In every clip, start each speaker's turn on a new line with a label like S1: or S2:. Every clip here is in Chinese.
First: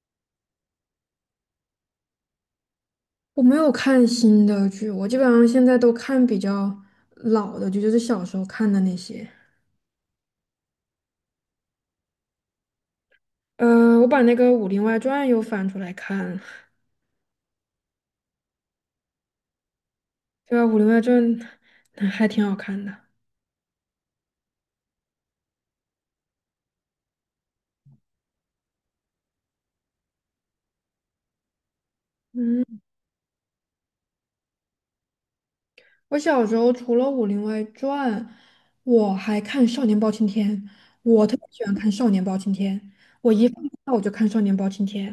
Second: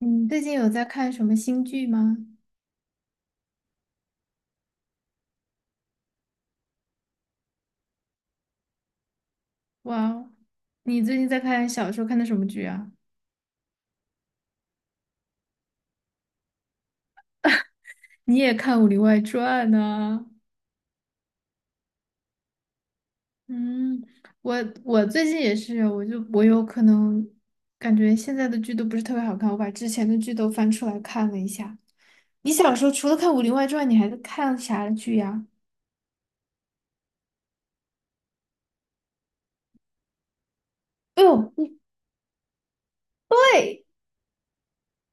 S1: 你最近有在看什么新剧吗？
S2: 我没有看新的剧，我基本上现在都看比较老的剧，就是小时候看的那些。
S1: 哇哦，你最近在看小说，看的什么剧啊？
S2: 我把那个《武林外传》又翻出来看了，
S1: 你也看《武林外传》呢？
S2: 对吧？《武林外传》嗯还挺好看的。
S1: 嗯，我我最近也是，我就我有可能感觉现在的剧都不是特别好看，我把之前的剧都翻出来看了一下。你小
S2: 嗯，
S1: 时候除了看《武林外传》，你还看啥剧呀？
S2: 我小时候除了《武林外传》，我还看《少年包青天》，
S1: 哎
S2: 我特别
S1: 呦，
S2: 喜欢看《少年包青天》，我一放假我就看《少年包青天》。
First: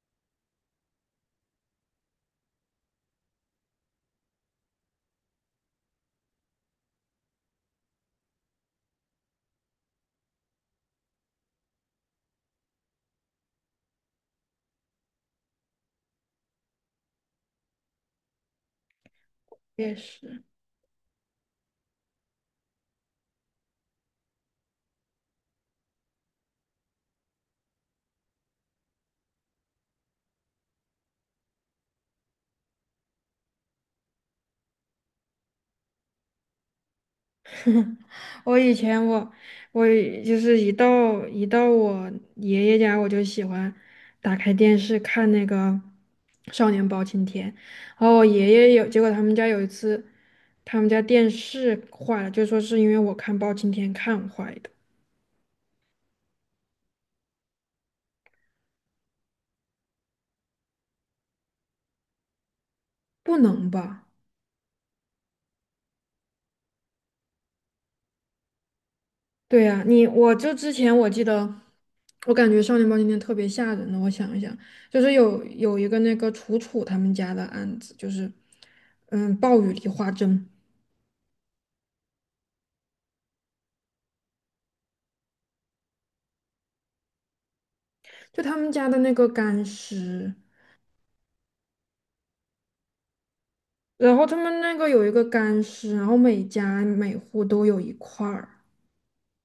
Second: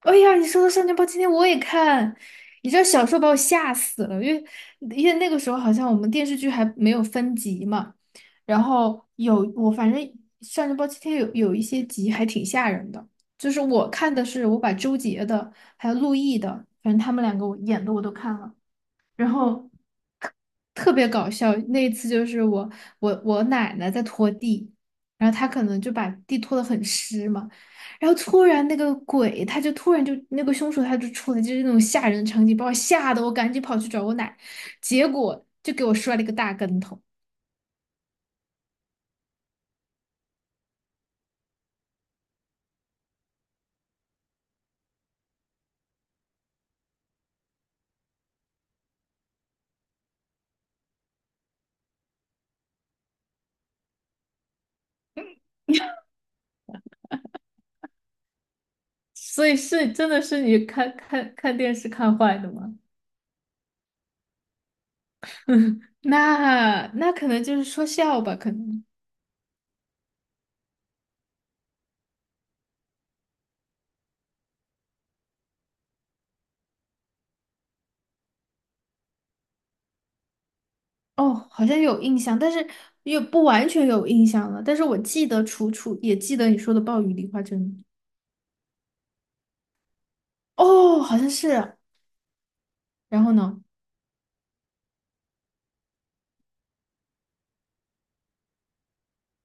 S1: 哎呀，你说的《少年包青天》我也看，你知道小时候把我吓死了，因为那个时候好像我们电视剧还没有分级嘛，然后有我反正《少年包青天》有一些集还挺吓人的，就是我看的是我把周杰的还有陆毅的，反正他们两个我演的我都看了。然
S2: 我
S1: 后
S2: 也是。
S1: 特别搞笑。那一次就是我奶奶在拖地，然后她可能就把地拖得很湿嘛，然后突然那个鬼他就突然就那个凶手他就出来，就是那种吓人的场景，把我吓得我赶紧跑去找我奶，结果就给我摔了一个大跟头。
S2: 我以前我就是一到我爷爷家，我就喜欢打开电视看那个《少年包青天》，然后我爷爷有，结果他们家有一次，他们家电视坏了，就说是因为我看包青天看坏的，
S1: 所以是真的是你看电视看坏的吗？
S2: 不能吧？
S1: 那可能就是说笑吧，可能。
S2: 对呀、我就之前我记得，我感觉《少年包青天》特别吓人的，我想一想，就是有一个那个楚楚他们家的案子，就是嗯暴雨梨花针。
S1: 哦，好像有印象，但是也不完全有印象了。但是我记得楚楚，也记得你说的暴雨梨花针。
S2: 就他们家的那个干尸，
S1: 哦，好像是。然后呢？
S2: 然后他们那个有一个干尸，然后每家每户都有一块儿，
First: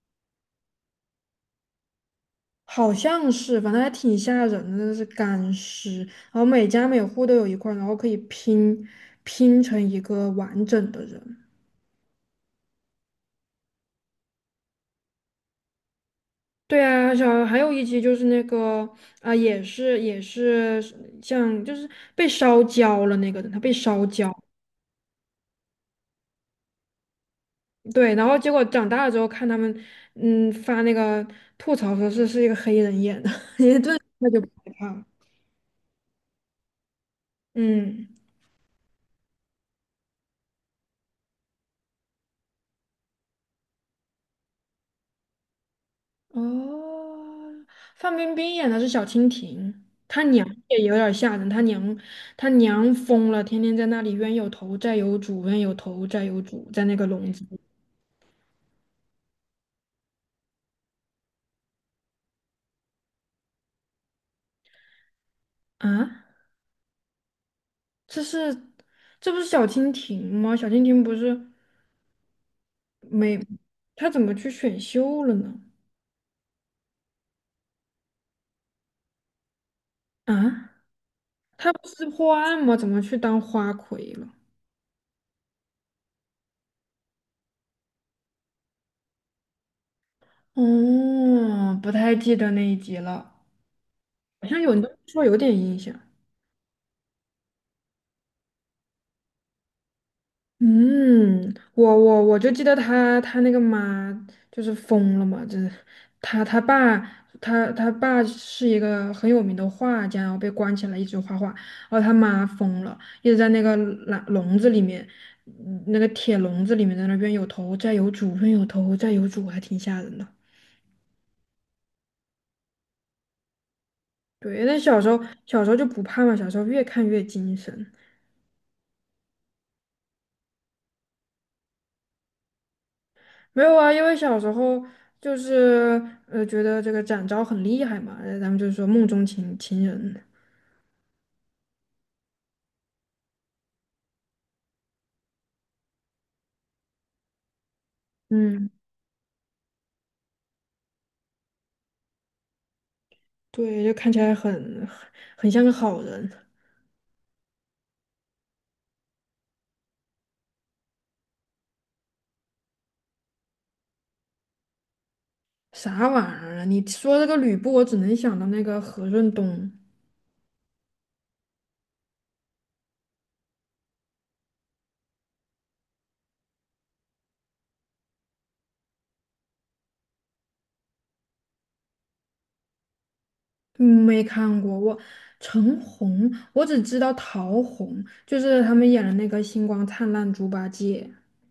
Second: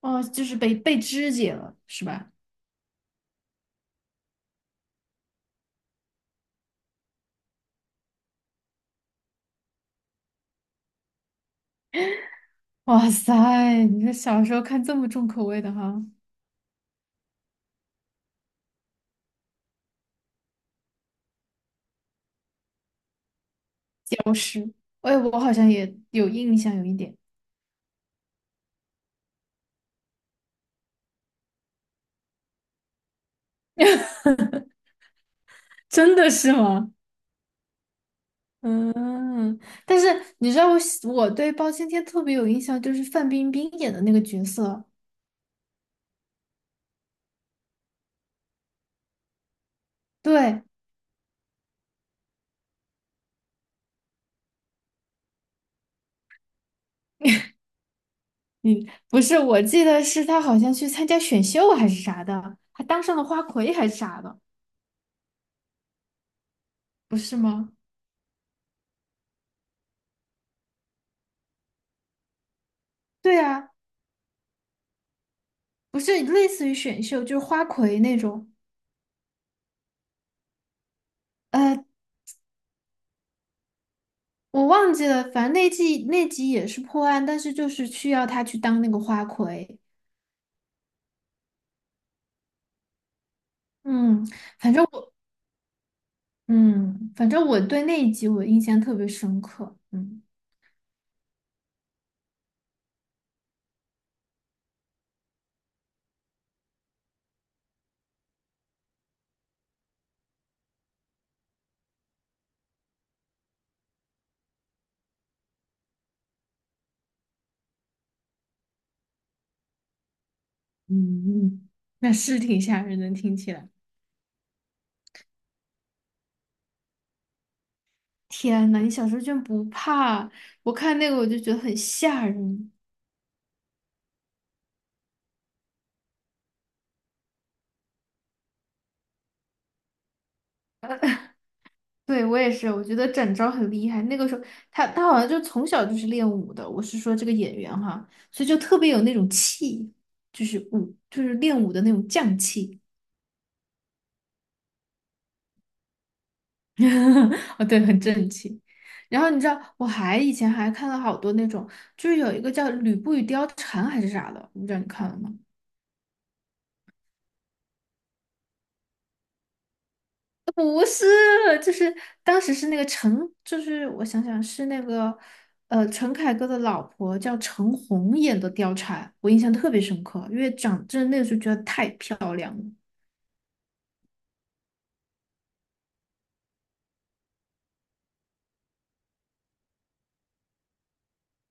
S1: 哦，就是被肢解了，是吧？
S2: 好像是，反正还挺吓人的，那是干尸，然后每家每户都有一块儿，然后可以拼成一个完整的人。
S1: 哇塞，你说小时候看这么重口味的哈，
S2: 对啊，小还有一集就是那个啊、也是像就是被烧焦了那个人，他被烧焦，
S1: 僵尸。哎，我好像也有印象，有一点。
S2: 对，然后结果长大了之后看他们，嗯，发那个吐槽说是一个黑人演的。那就不害怕了。
S1: 真的是吗？
S2: 嗯，
S1: 嗯，但是你知道我对包青天特别有印象，就是范冰冰演的那个角色。
S2: 哦，范冰冰演的是小蜻蜓，她娘
S1: 对，
S2: 也有点吓人，她娘疯了，天天在那里冤有头债有主，冤有头债有主，在那个笼子里
S1: 嗯，不是，我记得是他好像去参加选秀还是啥的，还当上了花魁还是啥的，
S2: 啊，
S1: 不是吗？
S2: 这是这不是小蜻蜓吗？小蜻蜓不是没，
S1: 对啊，
S2: 她怎么去选秀了呢？
S1: 不是类似于选秀，就是花魁那种。
S2: 啊，她
S1: 呃，
S2: 不是破案吗？怎么去当花魁了？
S1: 我忘记了，反正那季那集也是破案，但是就是需要他去当那个花魁。
S2: 哦，不太记得那一集了，
S1: 嗯
S2: 好像有，你这么
S1: 我
S2: 说有点印象。
S1: 嗯，反正我对那一集我印象特别深刻。嗯
S2: 嗯，我就记得他那个妈就是疯了嘛，就是他他爸他爸是一个很有名的画家，然后被关起来一直画画，然后他妈疯了，一直在那个笼子里面，嗯那个铁笼子里面在那边有头债有主，冤有头债有主，还挺吓人的。
S1: 嗯，那是挺吓人的，听起来。
S2: 对，那小时候,小时候就不怕嘛，小时候越看越精神。
S1: 天呐，你小时候居然不怕？我看那个我就觉得很吓人。
S2: 没有啊，因为小时候就是呃觉得这个展昭很厉害嘛，然后咱们就说梦中情人，
S1: 对，我也是，我觉得展昭很厉害。那个时候，他好像就从小就是练武的。我是说这个演员哈，所以就
S2: 嗯，
S1: 特别有那种气，就是武，就是练武的那种将气。
S2: 对，就看起来很很像个好人。
S1: 哦，对，很正气。然后你知道，我以前还看了好多那种，就是有一个叫《吕布与貂蝉》还是啥的，我不知道你看了吗？
S2: 啥玩意儿啊？你说这个吕布，我只能想到那个何润东，
S1: 不是，就是当时是那个陈，就是我想想是那个，呃，陈凯歌的老婆叫陈红演的貂蝉，我印象特别深刻，因为长真的那个时候觉得太漂亮了，
S2: 没看过我。陈红，我只知道陶虹，就是他们演的那个《星光灿烂猪八戒》。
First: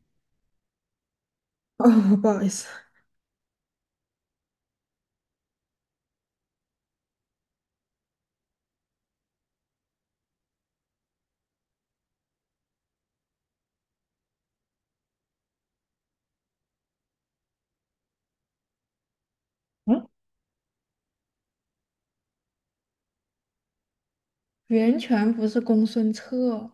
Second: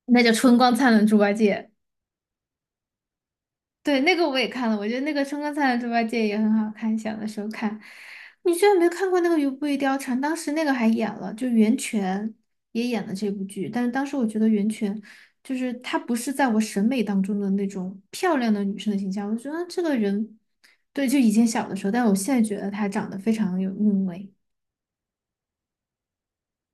S1: 那叫春光灿烂猪八戒。
S2: 哦，不好意思，
S1: 对，那个我也看了，我觉得那个《春光灿烂猪八戒》也很好看，小的时候看。你居然没看过那个《吕不韦貂蝉》？当时那个还演了，就袁泉也演了这部剧。但是当时我觉得袁泉就是她不是在我审美当中的那种漂亮的女生的形象，我觉得这个
S2: 嗯，
S1: 人，对，就以前小的时候，但我现在觉得她长得非常有韵味。
S2: 袁泉不是公孙策。哦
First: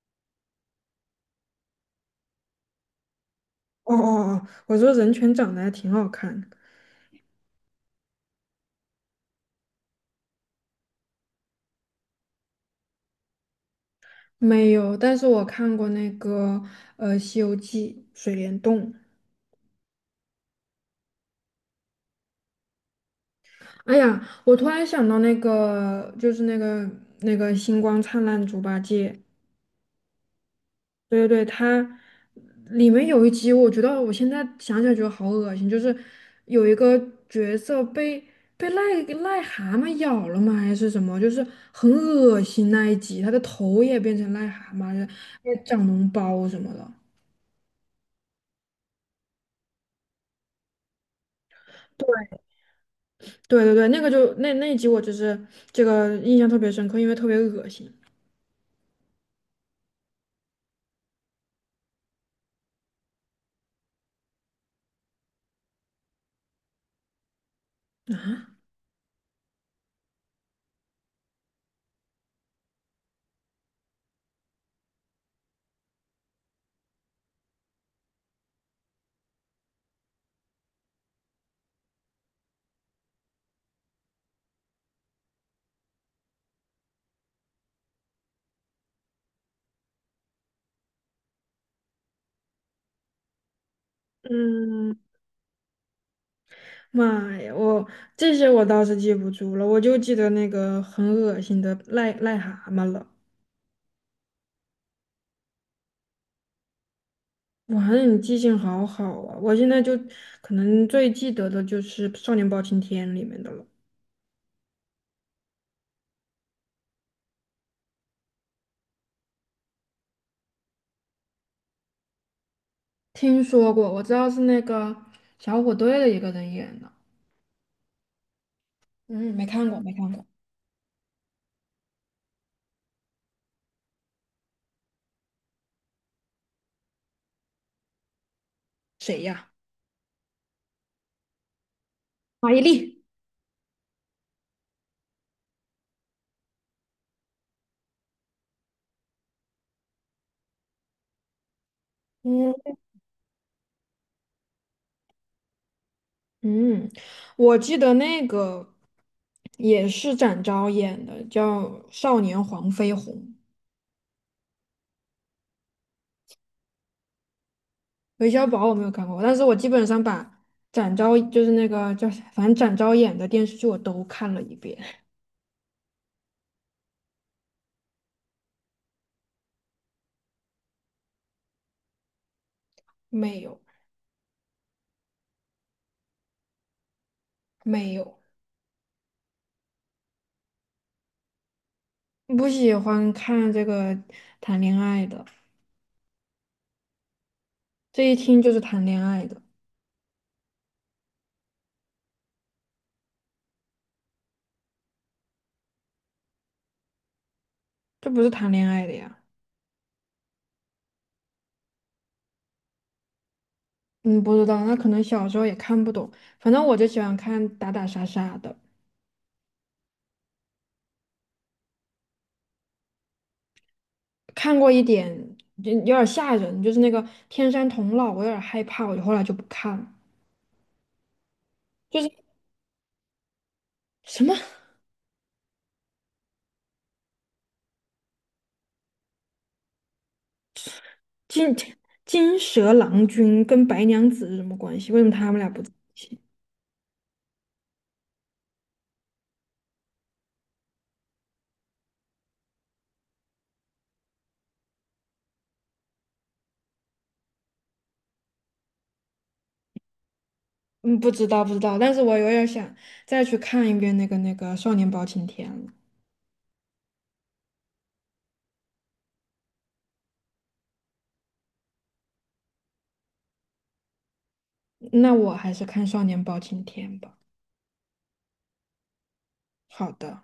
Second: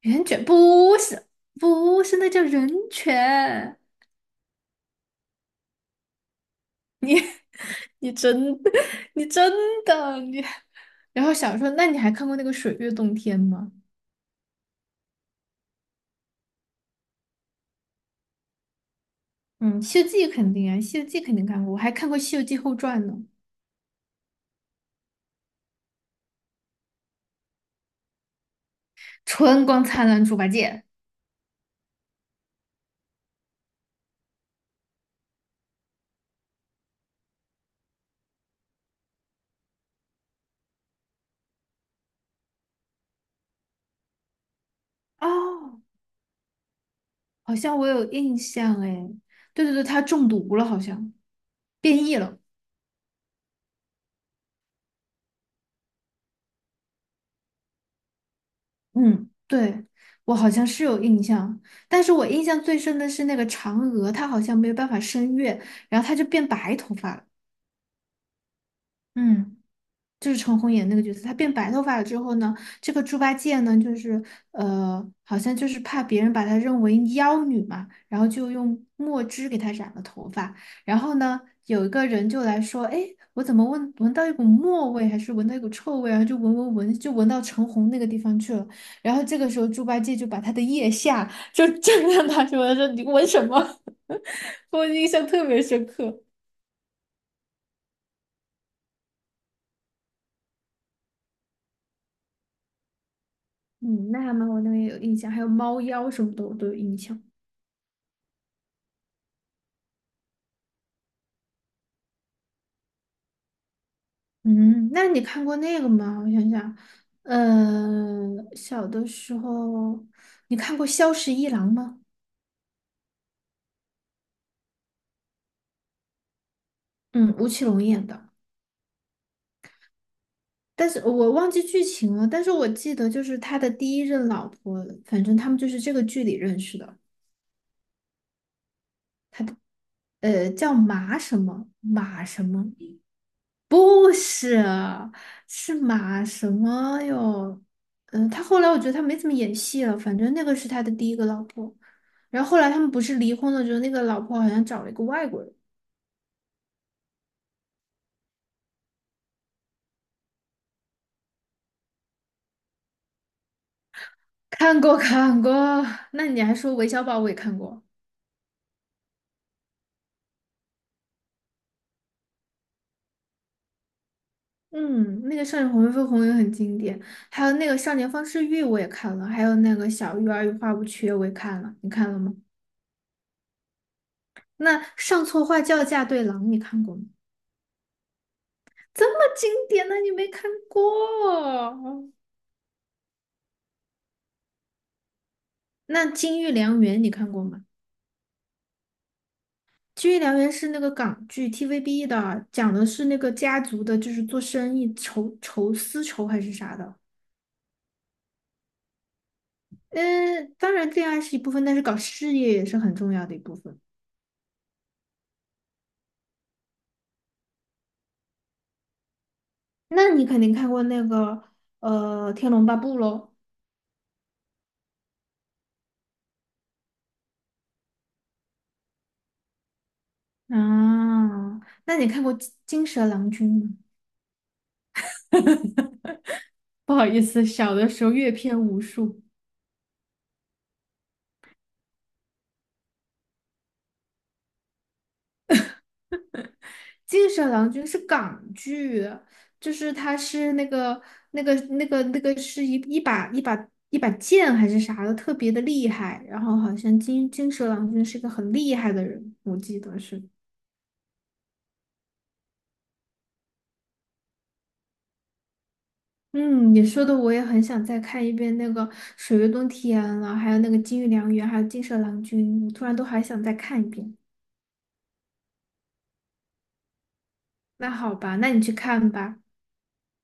S1: 袁泉不是，那叫人权。
S2: 哦哦哦,我说人权长得还挺好看的。
S1: 你真 你真的，你然后小说，那你还看过那个《水月洞天》吗？
S2: 没有，但是我看过那个《西游记》水帘洞。
S1: 嗯，《西游记》肯定啊，《西游记》肯定看过，我还看过《西游记后传》呢，
S2: 哎呀，我突然想到那个，就是那个那个星光灿烂猪八戒，
S1: 《春光灿烂猪八戒》
S2: 对对对，它里面有一集，我觉得我现在想起来觉得好恶心，就是有一个角色被癞蛤蟆咬了吗？还是什么？就是很恶心那一集，他的头也变成癞蛤蟆，也
S1: 哦，
S2: 长脓包什么的。
S1: 好像我有印象哎，对对对，他中毒了，好像变异
S2: 对。
S1: 了，
S2: 对对对，那个就那那一集我就是这个印象特别深刻，因为特别恶心。
S1: 嗯，对，我好像是有印象，但是我印象最深的是那个嫦娥，她好像没有办法升月，然后她就变白头发了，嗯。就是陈红演那个角色，她变白头发了之后呢，这个猪八戒呢，就是呃，好像就是怕别人把她认为妖女嘛，然后就用墨汁给她染了头发。然后呢，有一个人就来说，哎，我怎么闻到一股墨味，还是闻到一股臭味啊然后就闻，就闻到陈红那个地方去了。然后这个时候，猪八戒就把他的腋下就正让他说，说你闻什么？我
S2: 嗯，
S1: 印象特别深刻。
S2: 妈呀，我这些我倒是记不住了，我就记得那个很恶心的癞蛤蟆了。
S1: 嗯，那还蛮我那个有印象，还有猫妖什么的我都有印象。
S2: 哇，那你记性好好啊！我现在就可能最记得的就是《少年包青天》里面的了。
S1: 嗯，那你看过那个吗？我想想，呃，小的时候你看过《萧十一郎》吗？
S2: 听说过，我知道是那个小虎队的一个人演的。
S1: 嗯，吴奇隆演的，
S2: 嗯，没看过，没看过，
S1: 但是我忘记剧情了，但是我记得就是他的第一任老婆，反正他们就是这个剧里认识的，
S2: 谁呀？
S1: 呃，叫马什么马什
S2: 马伊
S1: 么，
S2: 琍。
S1: 不是，是马什么哟？嗯，他后来我觉得他没怎么演戏了，反正那个是他的第一个老婆。然后
S2: 嗯。
S1: 后来他们不是离婚了之后，那个老婆好像找了一个外国人。
S2: 嗯，我记得那个也是展昭演的，叫《少年黄飞鸿》。
S1: 看过看过，那你还说韦小宝我也看过，
S2: 韦小宝我没有看过，但是我基本上把展昭就是那个叫啥，反正展昭演的电视剧我都看了一遍。
S1: 嗯，那个《少年红飞红》也很经典，还有那个《少年方世玉》我也看了，还有那个《小鱼儿与花无缺》我也看了，你看了吗？
S2: 没有，
S1: 那《上错花轿嫁对郎》你看过吗？
S2: 没有，
S1: 这么经典的你没看过？
S2: 不喜欢看这个谈恋爱的，
S1: 那《金玉良缘》你看过吗？
S2: 这一听就是谈恋爱的，
S1: 《金玉良缘》是那个港剧 TVB 的，讲的是那个家族的，就是做生意丝绸还是啥的。
S2: 这不是谈恋爱的呀。
S1: 嗯，当然恋爱是一部分，但是搞事业也是很重要的一部分。
S2: 嗯，不知道，那可能小时候也看不懂，反正我就喜欢看打打杀杀的。
S1: 那你肯定看过那个呃《天龙八部》喽？
S2: 看过一点，就有点吓人，就是那个天山童姥，我有点害怕，我就后来就不看了。
S1: 啊，那
S2: 就
S1: 你
S2: 是
S1: 看过金《金蛇郎君》吗？
S2: 什么
S1: 不好意思，小的时候阅片无数。《
S2: 金金蛇郎君跟白娘子是什么关系？为什么他们俩不在一起？
S1: 金蛇郎君》是港剧，就是他是那个那个是一把剑还是啥的，特别的厉害。然后好像金蛇郎君是一个很厉害的人，我记得是。
S2: 嗯，不知道不知道，但是我有点想再去看一遍那个《少年包青天》了。
S1: 嗯，你说的我也很想再看一遍那个《水月洞天》了，还有那个《金玉良缘》，还有《金蛇郎君》，我突然都还想再看一遍。
S2: 那我还是看《少年包青天》吧。
S1: 那好吧，那你去看吧。
S2: 好的。